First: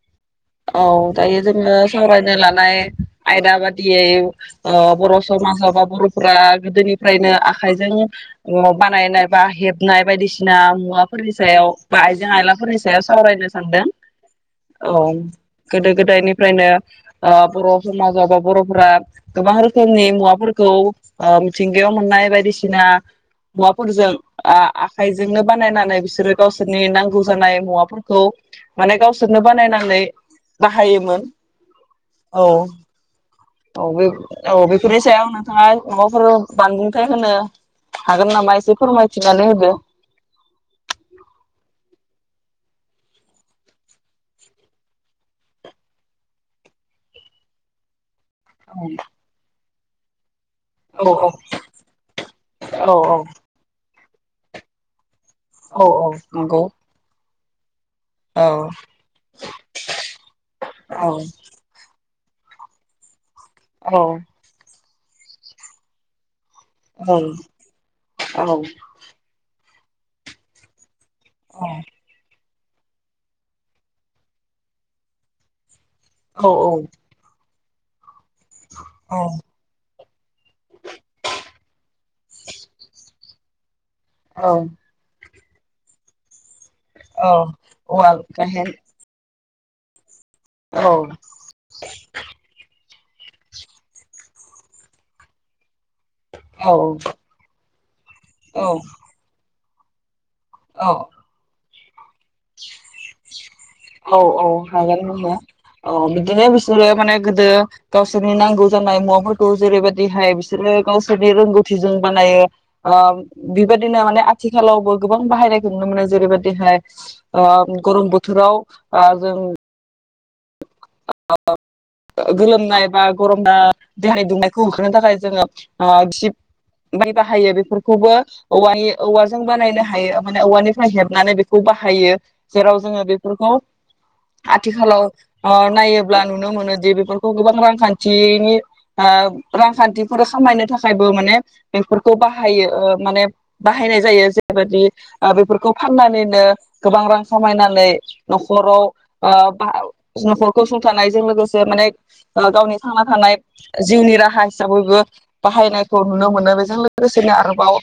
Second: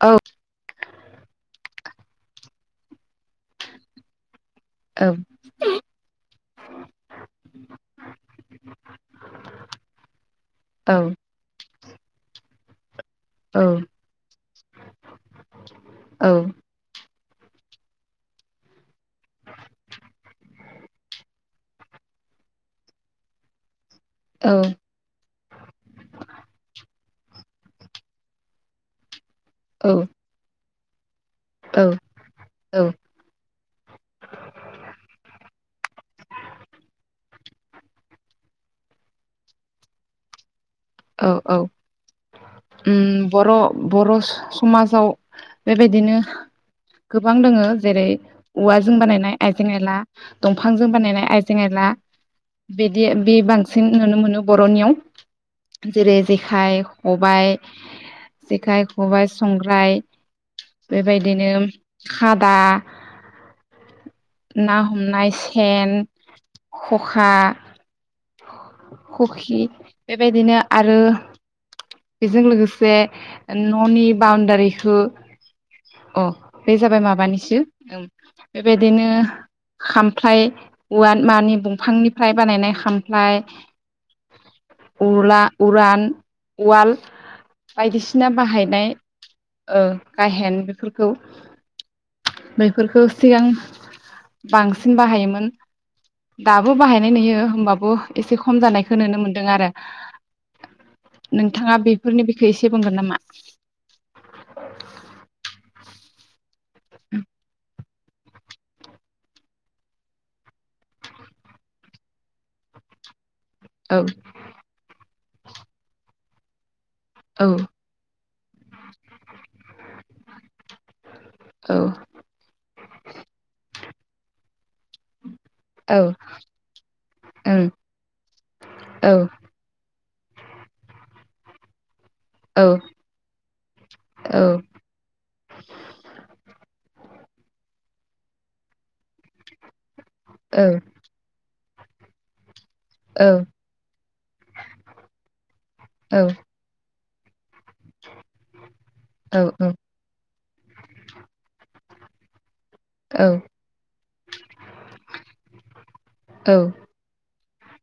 औ औ दायो जोंओ सावरायनो लनाय आयदा बायदियै औ बर' समाजाव बा बर'फोरा गोदोनिफ्रायनो आखाइजों बानायनाय बा हेबनाय बायदिसिना औ मुवाफोरनि सायाव [unintelligible] आयलाफोरनि सावारायनो औ सानदों औ गोदो औ गोदायनिफ्रायनो बर' समाजाव बा बर'फोरा गोबां रोखोमनि मुवाफोरखौ मिथिंगायाव मोननाय बायदिसिना मुवा फोरजों आखाइजों [unintelligible] बानायनानै बिसोरो गावसोरनि नांगौ जानाय मुवाफोरखौ माने [unintelligible] बानायनानै बाहायोमोन औ औ- औ -औ बेफोरनि सायाव नोंथाङा माबाफोर बानबुंथाय होनो हागोन नामा एसे फोरमायथिनानै होदो औ औ उम बर' बर' समाजाव बेबायदिनो गोबां दोङ जेरै औवा जों बानायनाय [unintelligible] ला दंफांजों बानायनाय औ आइजें आयला औ बिदि औ बे बांसिन नुनो मोनो बर'नियाव औ औ जेरै नंगौ जेखाइ खबाइ औ जेखाइ खबाइ संग्राय औ बेबायदिनो खादा औ ना हमनाय सेन खखा औ- औ [unintelligible] बेबायदिनो आरो अ जों लोगो बे न'नि बाउणडारिखो अ बे जाबाय माबानिसो ओम बेबायदिनो औ खाम फ्लाय औवा मानि दंफांनिफ्राय बानायनाय खामफ्लाय औ उला उरान उवाल औ औवाल बायदिसिना गाहेन बाहायनाय ओ गाहेन औ बेफोरखौ बेफोरखो सिगां बांसिन बाहायोमोन। औ दाबो बाहायनाय नुयो होमबाबो एसे खम औ जानायखौ नुनो मोनदों आरो। औ नोंथाङा बे फोरनि औ औ हागोन बुंनो औ बिदिनो बुस तु गोदो माने गोदो गावसोरनि नांगौ जानाय मुवाफोरखौ जेरैबदिहाय बिसोरो गावसोरनि रोंगौथिजों बानायो औ बेबायदिनो माने आथिखालावबो गोबां बाहायनायखौ नुनो मोनो जेरैबायदिहाय आ औ गरम बोथोराव बा जों औ गोलोमनायबा गरमनाय [unintelligible] होखांनो थाखाय जोंङो औ गिसिब बाहायो ओं बेफोरखौबो औवानि औ औवाजों बानायनो हायो। माने औवानिफ्राय हेबनानै बेखौ बाहायो। औ जेराव जोंङो बेफोरखौ औ आथिखालाव ओ ब्ला नुनो मोनो दि बेफोरखौ गोबां रांखान्थिनि ओ रांखान्थि फोर खामायनो औ थाखायबो माने बेफोरखौ बाहायो ओ औ माने बाहायनाय जायो जेरबायाददि बेफोरखौ औ फाननानैनो गोबां रां खामायनानानै न'खराव ओ औ बा न'खर गसंथानायजों लोगोसे माने गावनि थांना औ थानाय जिउनि राहा हिसाबैबो बाहायनायखौ नुनो मोनो औ बेजों लोगोसेनो आरो बाव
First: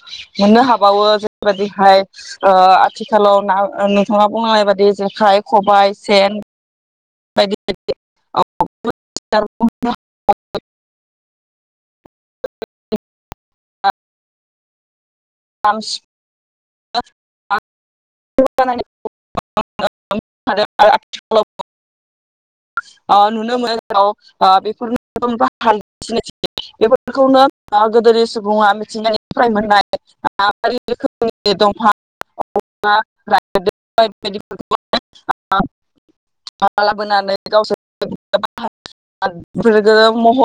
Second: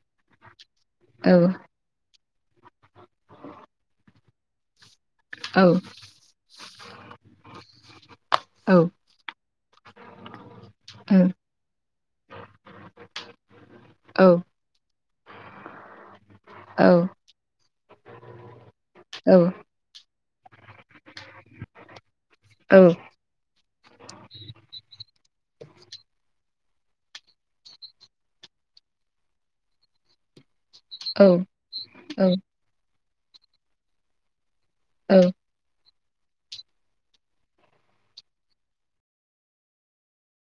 मोननो हाब बावो औ जेबादि हाय ओ आथिखालाव ना नोंथाङा बुंनाय बाददि जेखाइ खबाइ सेन बायदि बायदि औ [unintelligible] ह औ [unintelligible] औ [unintelligible] नुनो मोनो बेफोर [unintelligible] बेफोरखौनो गोदोनि सुबुङा मिथिनायनिफ्राय मोननाय औ रोखोमनि दंफां औ [unintelligible] औ [unintelligible] लाबोनानै गावसोर महर [unintelligible]